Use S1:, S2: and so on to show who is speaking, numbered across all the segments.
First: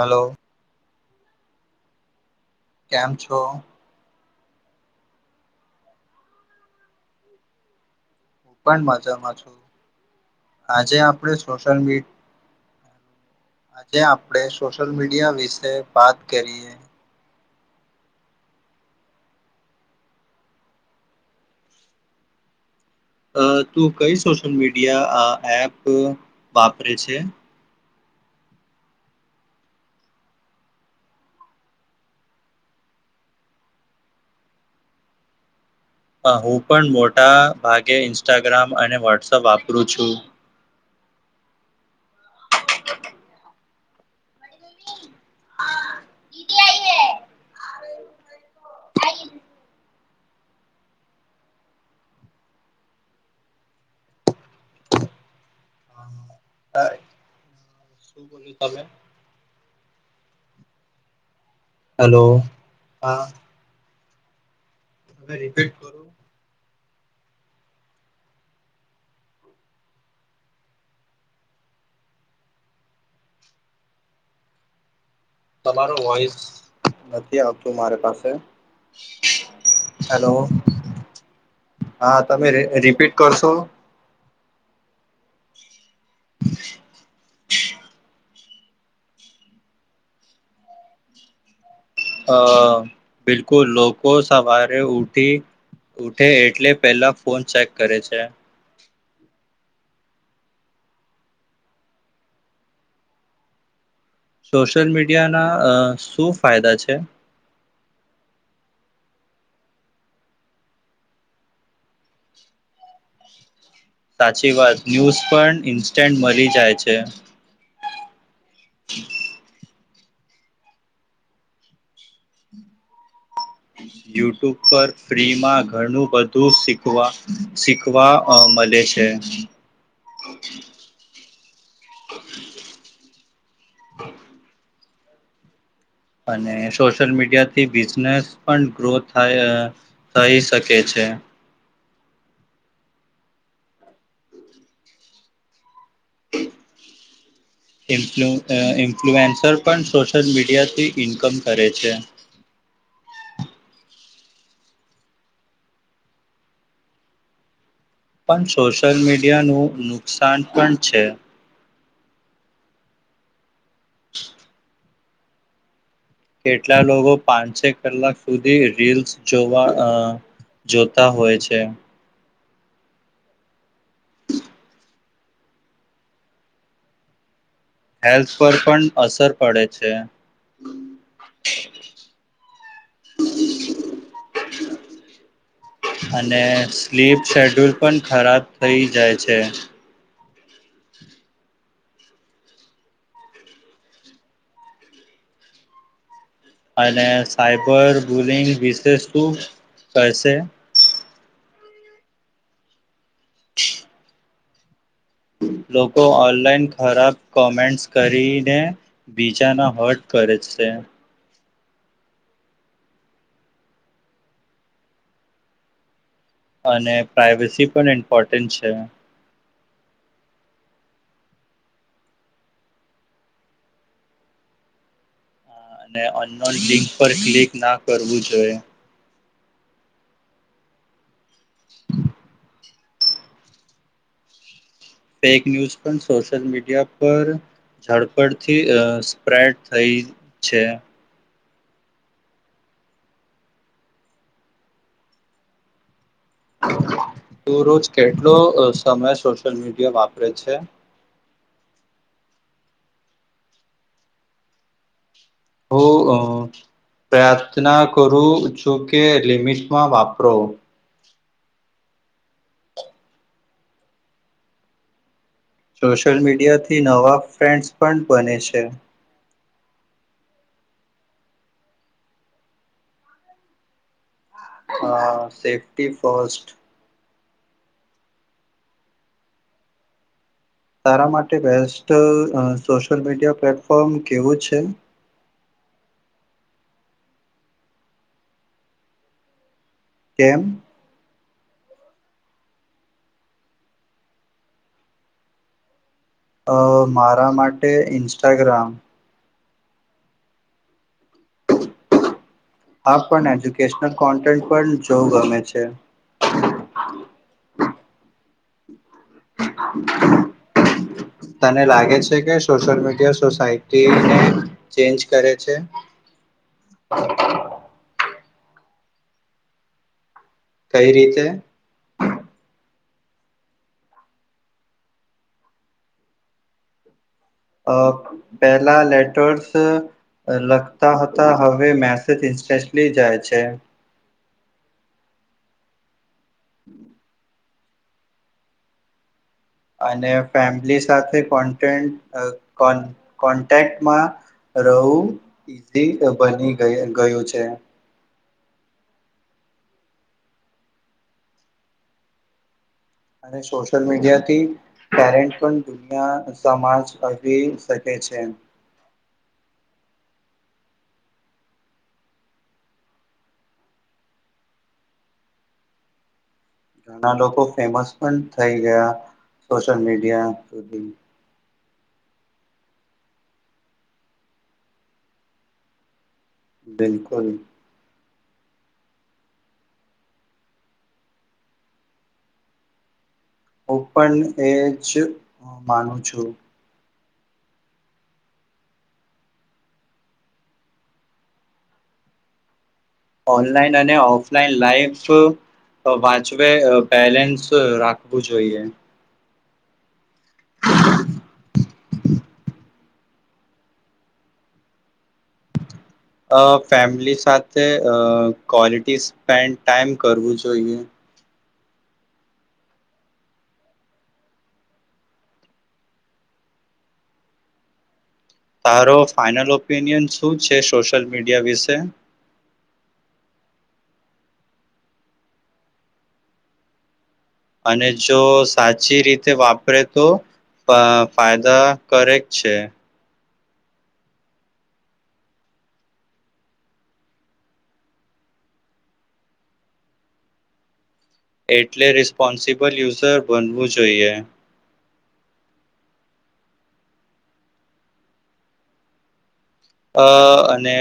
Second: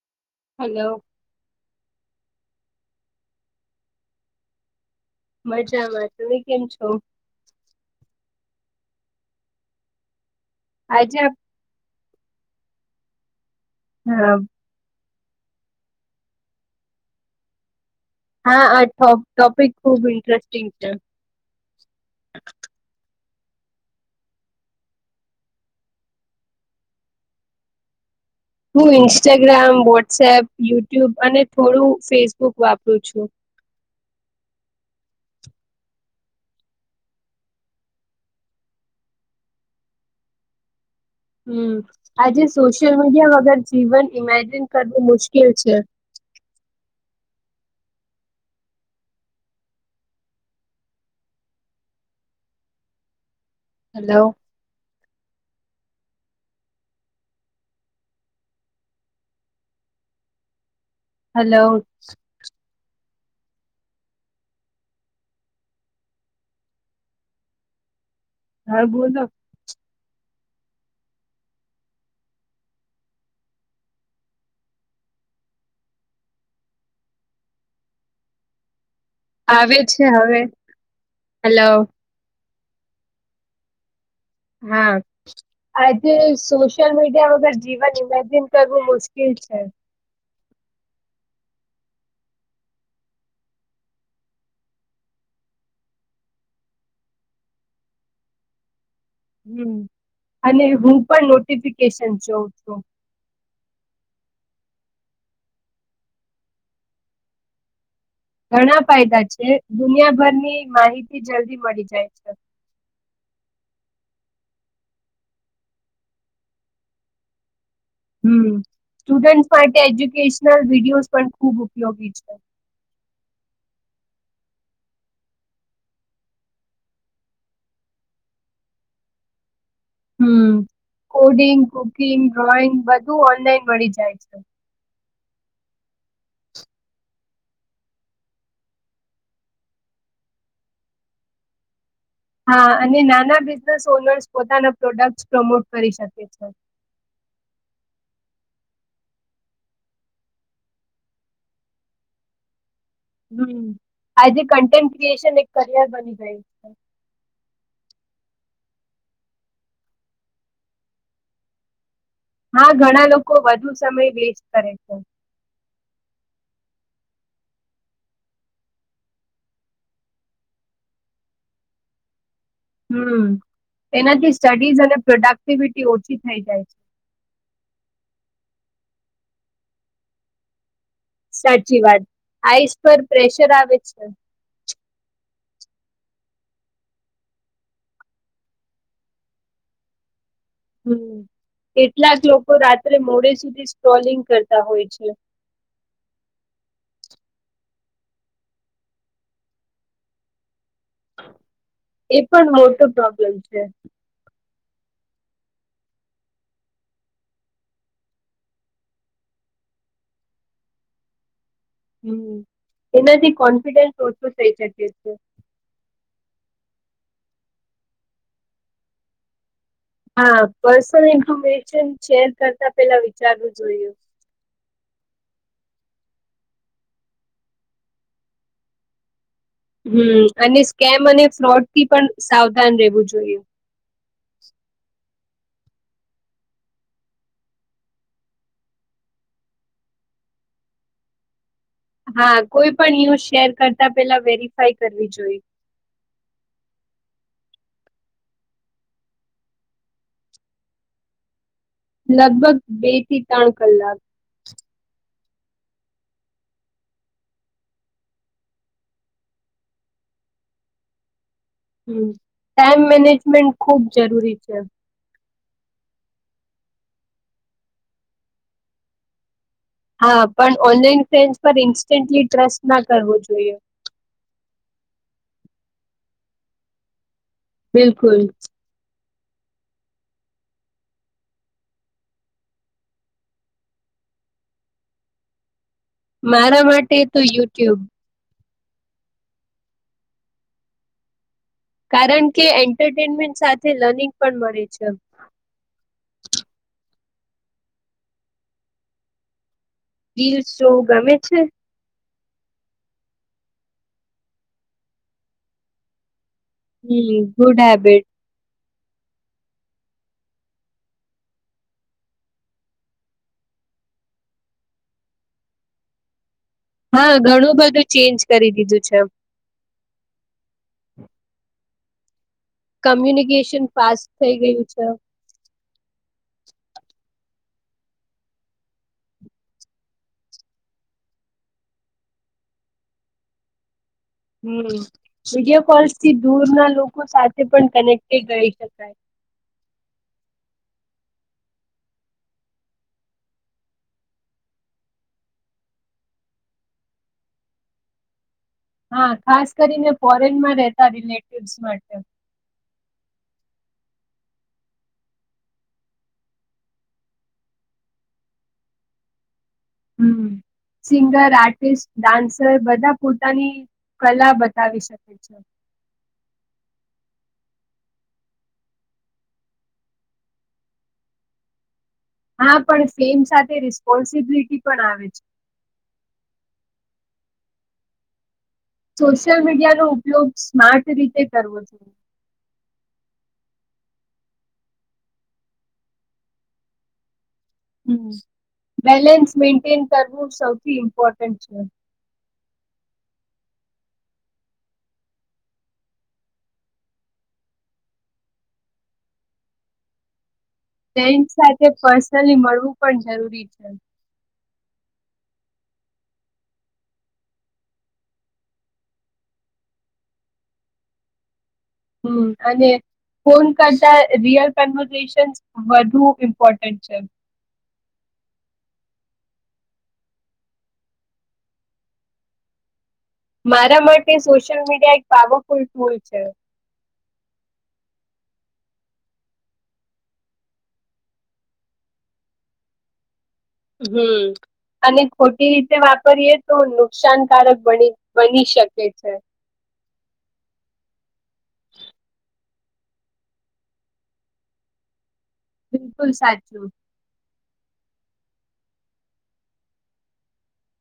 S1: Hello
S2: hello.
S1: કેમ છો?
S2: મજામાં. તમે કેમ છો?
S1: હું પણ મજામાં છું. આજે આપડે સોશિલ મી આજે
S2: હા
S1: આપડે સોશિયલ મીડિયા. મીડિયા વિશે વાત કરીએ.
S2: હા, આ ટોપિક ખુબ ઇન્ટરેસ્ટિંગ છે.
S1: અ તું કઈ સોશિયલ મીડિયા આ એપ વાપરે છે?
S2: હું ઇન્સ્ટાગ્રામ, વોટ્સએપ, યુટ્યુબ અને થોડું ફેસબુક વાપરું છું.
S1: હું પણ મોટા ભાગે ઇન્સ્ટાગ્રામ અને વોટ્સઅપ વાપરું છું.
S2: હમ આજે સોશિયલ મીડિયા વગર. જીવન ઈમેજિન કરવું મુશ્કેલ છે. હલો.
S1: બો્યું તમે.
S2: હલો.
S1: હેલો હા. અગર ઇફેક્ટ કરો.
S2: હા બોલો
S1: તમારો વોઈસ નથી આવતું મારે પાસે
S2: આવે, છે,
S1: હેલો
S2: હવે, હલો
S1: હા તમે રિપીટ કરશો
S2: હમ્મ આજે સોશિલ મીડિયા વગર જીવન ઈમેજિન કરવું મુશ્કેલ છે
S1: અ બિલકુલ લોકો સવારે ઉઠી, ઉઠે એટલે પેલા ફોન ચેક કરે છે
S2: હમ, અને હું પણ નોટિફિકેશન જોઉં છું
S1: સોશિયલ મીડિયાના અ શું ફાયદા છે
S2: ઘણા ફાયદા છે, દુનિયાભરની માહિતી જલ્દી મળી જાય છે
S1: સાચી વાત, ન્યૂઝ પણ ઇન્સ્ટન્ટ મલી જાય છે
S2: હમ, સ્ટુડન્ટ માટે એજ્યુકેશનલ વિડિયોઝ પણ ખૂબ ઉપયોગી છે
S1: યુટ્યુબ પર ફ્રીમાં ઘણું બધુ શીખવા, શીખવા મળે છે
S2: હમ, કોડિંગ, કુકિંગ, ડ્રોઈંગ, બધું ઓનલાઈન મળી જાય છે
S1: અને સોશિયલ મીડિયા થી બિઝનેસ પણ ગ્રો થાય થઈ શકે છે
S2: હા, અને નાના બિઝનેસ ઓનર્સ પોતાના પ્રોડક્ટસ પ્રમોટ કરી શકે છે
S1: ઇન્ફ્લુએન્સર પણ સોશિયલ મીડિયાથી ઇન્કમ કરે છે
S2: હમ, આજે કન્ટેન્ટ ક્રિએશન એક કરિયર બની ગયું છે
S1: પણ સોશિયલ મીડિયાનું નુકસાન પણ છે
S2: હા ઘણા લોકો વધુ સમય વેસ્ટ કરે. છે
S1: કેટલા લોકો પાંચ છ કલાક સુધી રીલ્સ જોવા જોતા હોય છે.
S2: હમ એનાથી સ્ટડીઝ અને પ્રોડક્ટિવિટી ઓછી થઈ જાય છે.
S1: હેલ્થ પર પણ અસર પડે છે.
S2: સાચી વાત આઈસ પર પ્રેશર આવે છે.
S1: અને સ્લીપ શેડ્યુલ પણ ખરાબ થઈ જાય છે.
S2: હમ એટલાક લોકો રાત્રે મોડે સુધી સ્ટ્રોલિંગ કરતા હોય છે.
S1: અને સાયબર બુલિંગ વિશે શું કરશે.
S2: એ પણ મોટો પ્ર લગ છે.
S1: લોકો ઓનલાઈન ખરાબ કોમેન્ટ્સ કરીને બીજાના હટ કરે છે.
S2: હમ એનાથી કોન્ફિડન્સ ઓછું થઈ શકે છે.
S1: અને પ્રઇવેસી પણ ઇમ્પોર્ટન્ટ છે.
S2: હા પર્સનલ ઇન્ફોર્મેશન શેર કરતા પેલા વિચારવું જોયું.
S1: અને લિંક પર ક્લિક ના કરવું જોઈ.
S2: હમ અને સ્કેમ અને ફ્રોડ થી પણ સાવધાન રહે ું જોઈએ.
S1: ફેક ન્યૂઝ પણ, સોશિયલ મીડિયા પર ઝડપડથી સ્પ્રેડ થઈ છે.
S2: હા કોઈ પણ યુઝ શેર કરતા પેલા વેરીફાય કરવી જોઈ.
S1: તું રોજ કેટલો અહ સમય સોશિયલ મીડિયા વાપરે છે?
S2: લગભગ બે થી ત્રણ કલાક.
S1: હું અહ પ્રાર્થના કરું છું કે લિમિટમાં વાપરો.
S2: હમ્મ, ટાઈમ મેનેજમેન્ટ ખૂબ જરૂરી છે..
S1: સોશિયલ મીડિયાથી નવા ફ્રેન્ડસ પણ બને છે.
S2: હા, પણ ઓનલાઈન ફ્રેન્સ પર ઇન્સ્ટન્ટલી ટ્રસ્ટ ના કરવો જોઈએ.
S1: હા, સેફ્ટી ફસ્ટ.
S2: બિલકુલ.
S1: તારા માટે બેસ્ટ અહ સોશિયલ મીડિયા પ્લેટફોર્મ કેવું છે?
S2: મારા માટે તો યુટ્યુબ.
S1: કેમ?
S2: કારણ કે એન્ટરટેનમેન્ટ સાથે લર્નિંગ પણ મળે છે.
S1: અ મારા માટે ઇન્સ્ટાગ્રામ.
S2: રીલ શો ગમે છે?
S1: હા પણ એજ્યુકેશનલ કોન્ટેન્ટ પણ જોવું ગમે છે.
S2: હમ ગુડ હેબિટ.
S1: તને લાગે છે કે સોશિયલ મીડિયા સોસાયટીને ચેન્જ કરે છે?
S2: હા ઘણું બધું ચેન્જ કરી દીધું છે.
S1: કઈ રીતે?
S2: કમ્યુનિકેશન ફાસ્ટ થઈ ગયું છે.
S1: પહેલા લેટર્સ લખતા હતા હવે મેસેજ ઇન્સ્ટન્ટલી જાય છે.
S2: હમ, વિડીયો કોલ્ થી દૂર ના લોકો સાથે પણ કનેક્ટ રહી શકાય.
S1: અને ફેમિલી સાથે કોન્ટે કો કોન્ટેક્ટમાં, રહેવું ઈઝી બની ગયું છે.
S2: હા ખાસ કરીને ફોરેનમાં રહેતા રિલેટિવ્સ માટે.
S1: અને સોશિયલ મીડિયાથી ટેલેન્ટ પણ દુનિયા સમાજ આવી શકે છે.
S2: હમ, સિંગર આર્ટિસ્ટ ડાન્સર બધા પોતાની કલા બતાવી શકે છે.
S1: ઘણા લોકો ફેમસ પણ થઈ ગયા સોશિયલ મીડિયા સુધી.
S2: હા પણ ફેમ સાથે રિસ્પોન્સિબિલિટી પણ આવે છે.
S1: બિલકુલ.
S2: સોશિયલ મીડિયાનો ઉપયોગ સ્માર્ટ રીતે કરવો જોઈએ.
S1: ઓપન એજ હ માનું છું.
S2: હમ બેલેન્સ મેન્ટેન કરવું સૌથી ઇમ્પોર્ટન્ટ છે.
S1: ઓનલાઈન અને ઓફલાઈન લાઈફ, વાંચવે બેલેન્સ રાખવું જોઈએ.
S2: તેમ સાથે પર્સનલી મળવું પણ જરૂરી છે.
S1: અ ફેમિલી સાથે ક્વલિટી સ્પેન્ડ ટાઈમ કરવું જોઈએ.
S2: હમ અને, ફોન કરતા રિયલ કન્વશન્સ વધુ ઇમ્પોર્ટન્ટ છે.
S1: તારો ફાઈનલ ઓપિનિયન શું છે સોશિયલ મીડિયા વિશે?
S2: મારા માટે સોશિયલ મીડિયા એક પાવરફુલ ટૂલ છે.
S1: અને જો સાચી રીતે વાપરે તો ફાયદા કરેક છે.
S2: હમ અને ખોટી રીતે વાપરીએ તો નુકસાનકારક બ બની શકે છે.
S1: એટલે રિસ્પોન્સિબલ યુઝર બનવું જોઈએ.
S2: બિલકુલ સાચું.
S1: અ અને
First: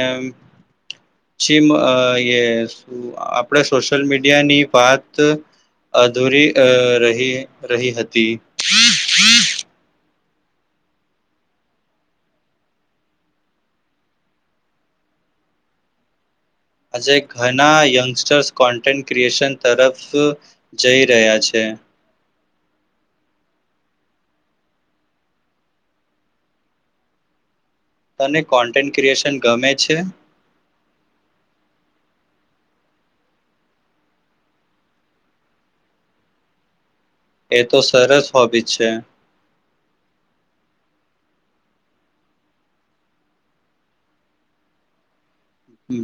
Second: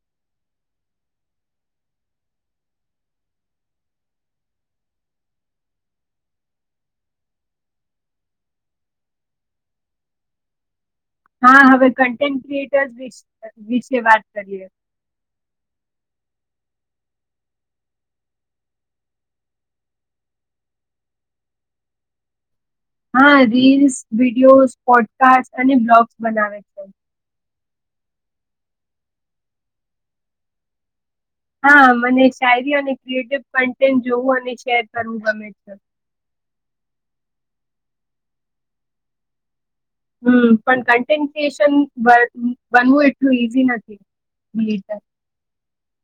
S1: મ આપણે સોશિયલ મીડિયાની વાત અધૂરી રહી રહી હતી.
S2: હા હવે કન્ટેન્ટ ક્રિએટર્ વિશે વાત કરીએ.
S1: આજે ઘણા યંગસ્ટર્સ કોન્ટેન્ટ ક્રિએશન તરફ જઈ રહ્યા છે.
S2: હા રીલ્સ વિડીયોઝ પોડકાસ્ટ અને બ્લોગ્સ બનાવે છે.
S1: તને કોન્ટેન્ટ ક્રિએશન ગમે છે?
S2: હા મને શાયરી અને ક્રિએટિવ કન્ટેન્ટ જોવું અને શેર કરવું ગમે છે.
S1: એ તો સરસ હોબી છે.
S2: હમ પણ કન્ટેન્સશન બનવું એટલું ઈઝી નથી,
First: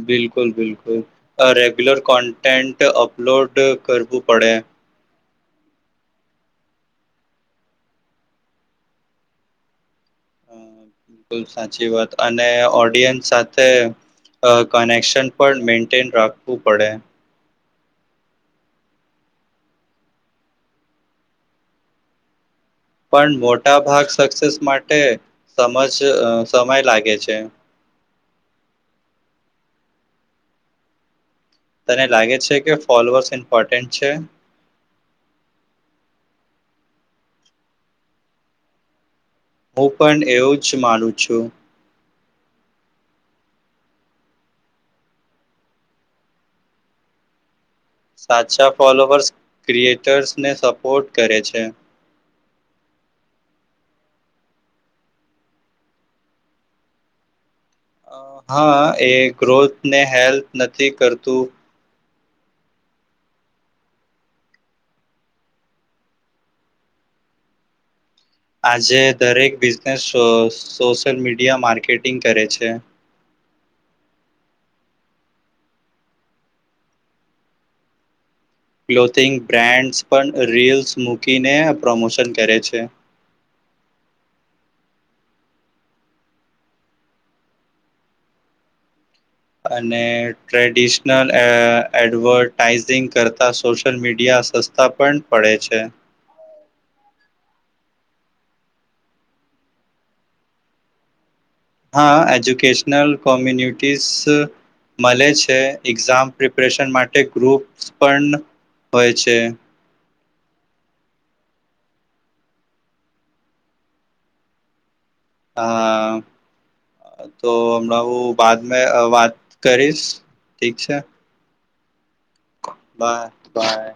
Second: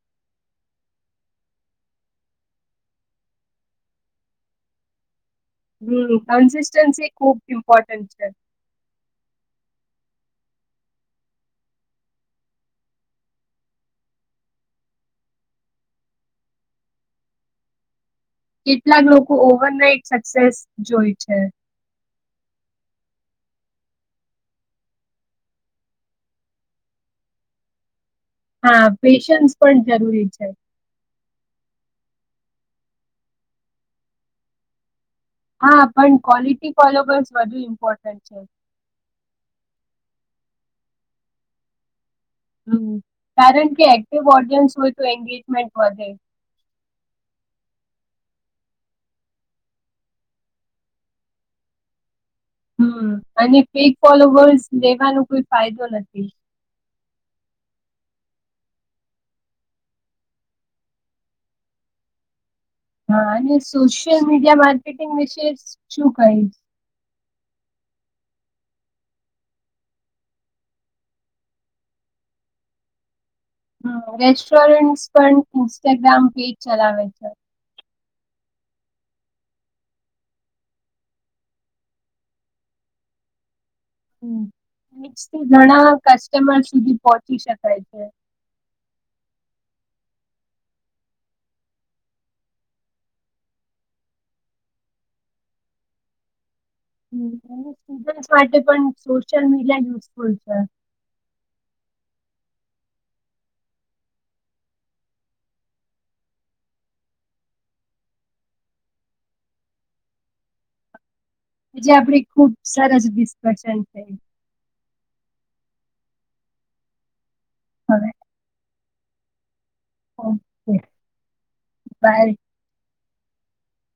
S1: બિલકુલ બિલકુલ, રેગ્યુલર કોન્ટેન્ટ અપલોડ કરવું પડે.
S2: હમ કન્સિસ્ટન્સી ખુબ ઇમ્પોર્ટન્ટ છે.
S1: બિલકુલ સાચી વાત અને ઓડિયન્સ સાથે કનેક્શન પણ મેન્ટેન રાખવું પડે.
S2: કેટલાક લોકો ઓવરનાઈટ સક્સેસ જોઈ છે,
S1: પણ મોટા ભાગ સક્સેસ માટે સમજ સમય લાગે છે,
S2: હા, પેશન્સ પણ જરૂરી છે,
S1: તને લાગે છે, કે ફોલોઅર્સ ઇમ્પોર્ટન્ટ છે,
S2: હા, પણ ક્વોલિટી ફલોબર્સ વધુ ઇમ્પોર્ટન્ટ છે,
S1: હું પણ એવું જ માનું છું,
S2: હમ્મ કારણ કે એક્ટિવ ઓડિયન્સ હોય તો એન્ંગેજમેન્ટ વધે
S1: સાચા ફોલોઅર્સ ક્રિએટર્સને સપોર્ટ કરે છે,
S2: હમ્મ અને ફેક ફોલોવર્સ લેવાનો કોઈ ફાયદો નથી,
S1: હા, એ ગ્રોથ ને હેલ્પ નથી કરતું,
S2: હા, અને સોશિયલ મીડિયા માર્કેટિંગ વિશે શું કહીશ.
S1: આજે દરેક બિઝનેસ સોશિયલ મીડિયા માર્કેટિંગ કરે છે,
S2: હ રેસ્ટોરન્ટ પણ ઇન્સ્ટાગ્રામ પેજ ચલાવે છે,
S1: ક્લોથિંગ બ્રાન્ડ્સ પણ રીલ્સ મૂકીને પ્રમોશન કરે છે.
S2: હ થી ઘણા કસ્ટમર સુધી પહોચી શકાય છે,
S1: અને ટ્રેડિશનલ એડવર્ટાઈઝિંગ કરતા સોશિયલ મીડિયા સસ્તા પણ પડે છે,
S2: હ એ સ્ટુડ માટે પણ સોશિયલ મીડિયા યુઝફુલ છે,
S1: હા, એજ્યુકેશનલ કોમ્યુનિટીઝ મળે છે, એક્ઝામ પ્રિપરેશન માટે ગ્રુપ્સ પણ હોય છે.
S2: હજ આપડ ખુબ સરસ ડિસ્કશન છે,
S1: હા તો
S2: હવે
S1: હમણા બાદ મે વાત કરીશ ઠીક
S2: ઓકે
S1: છે,
S2: બાય
S1: બાય બાય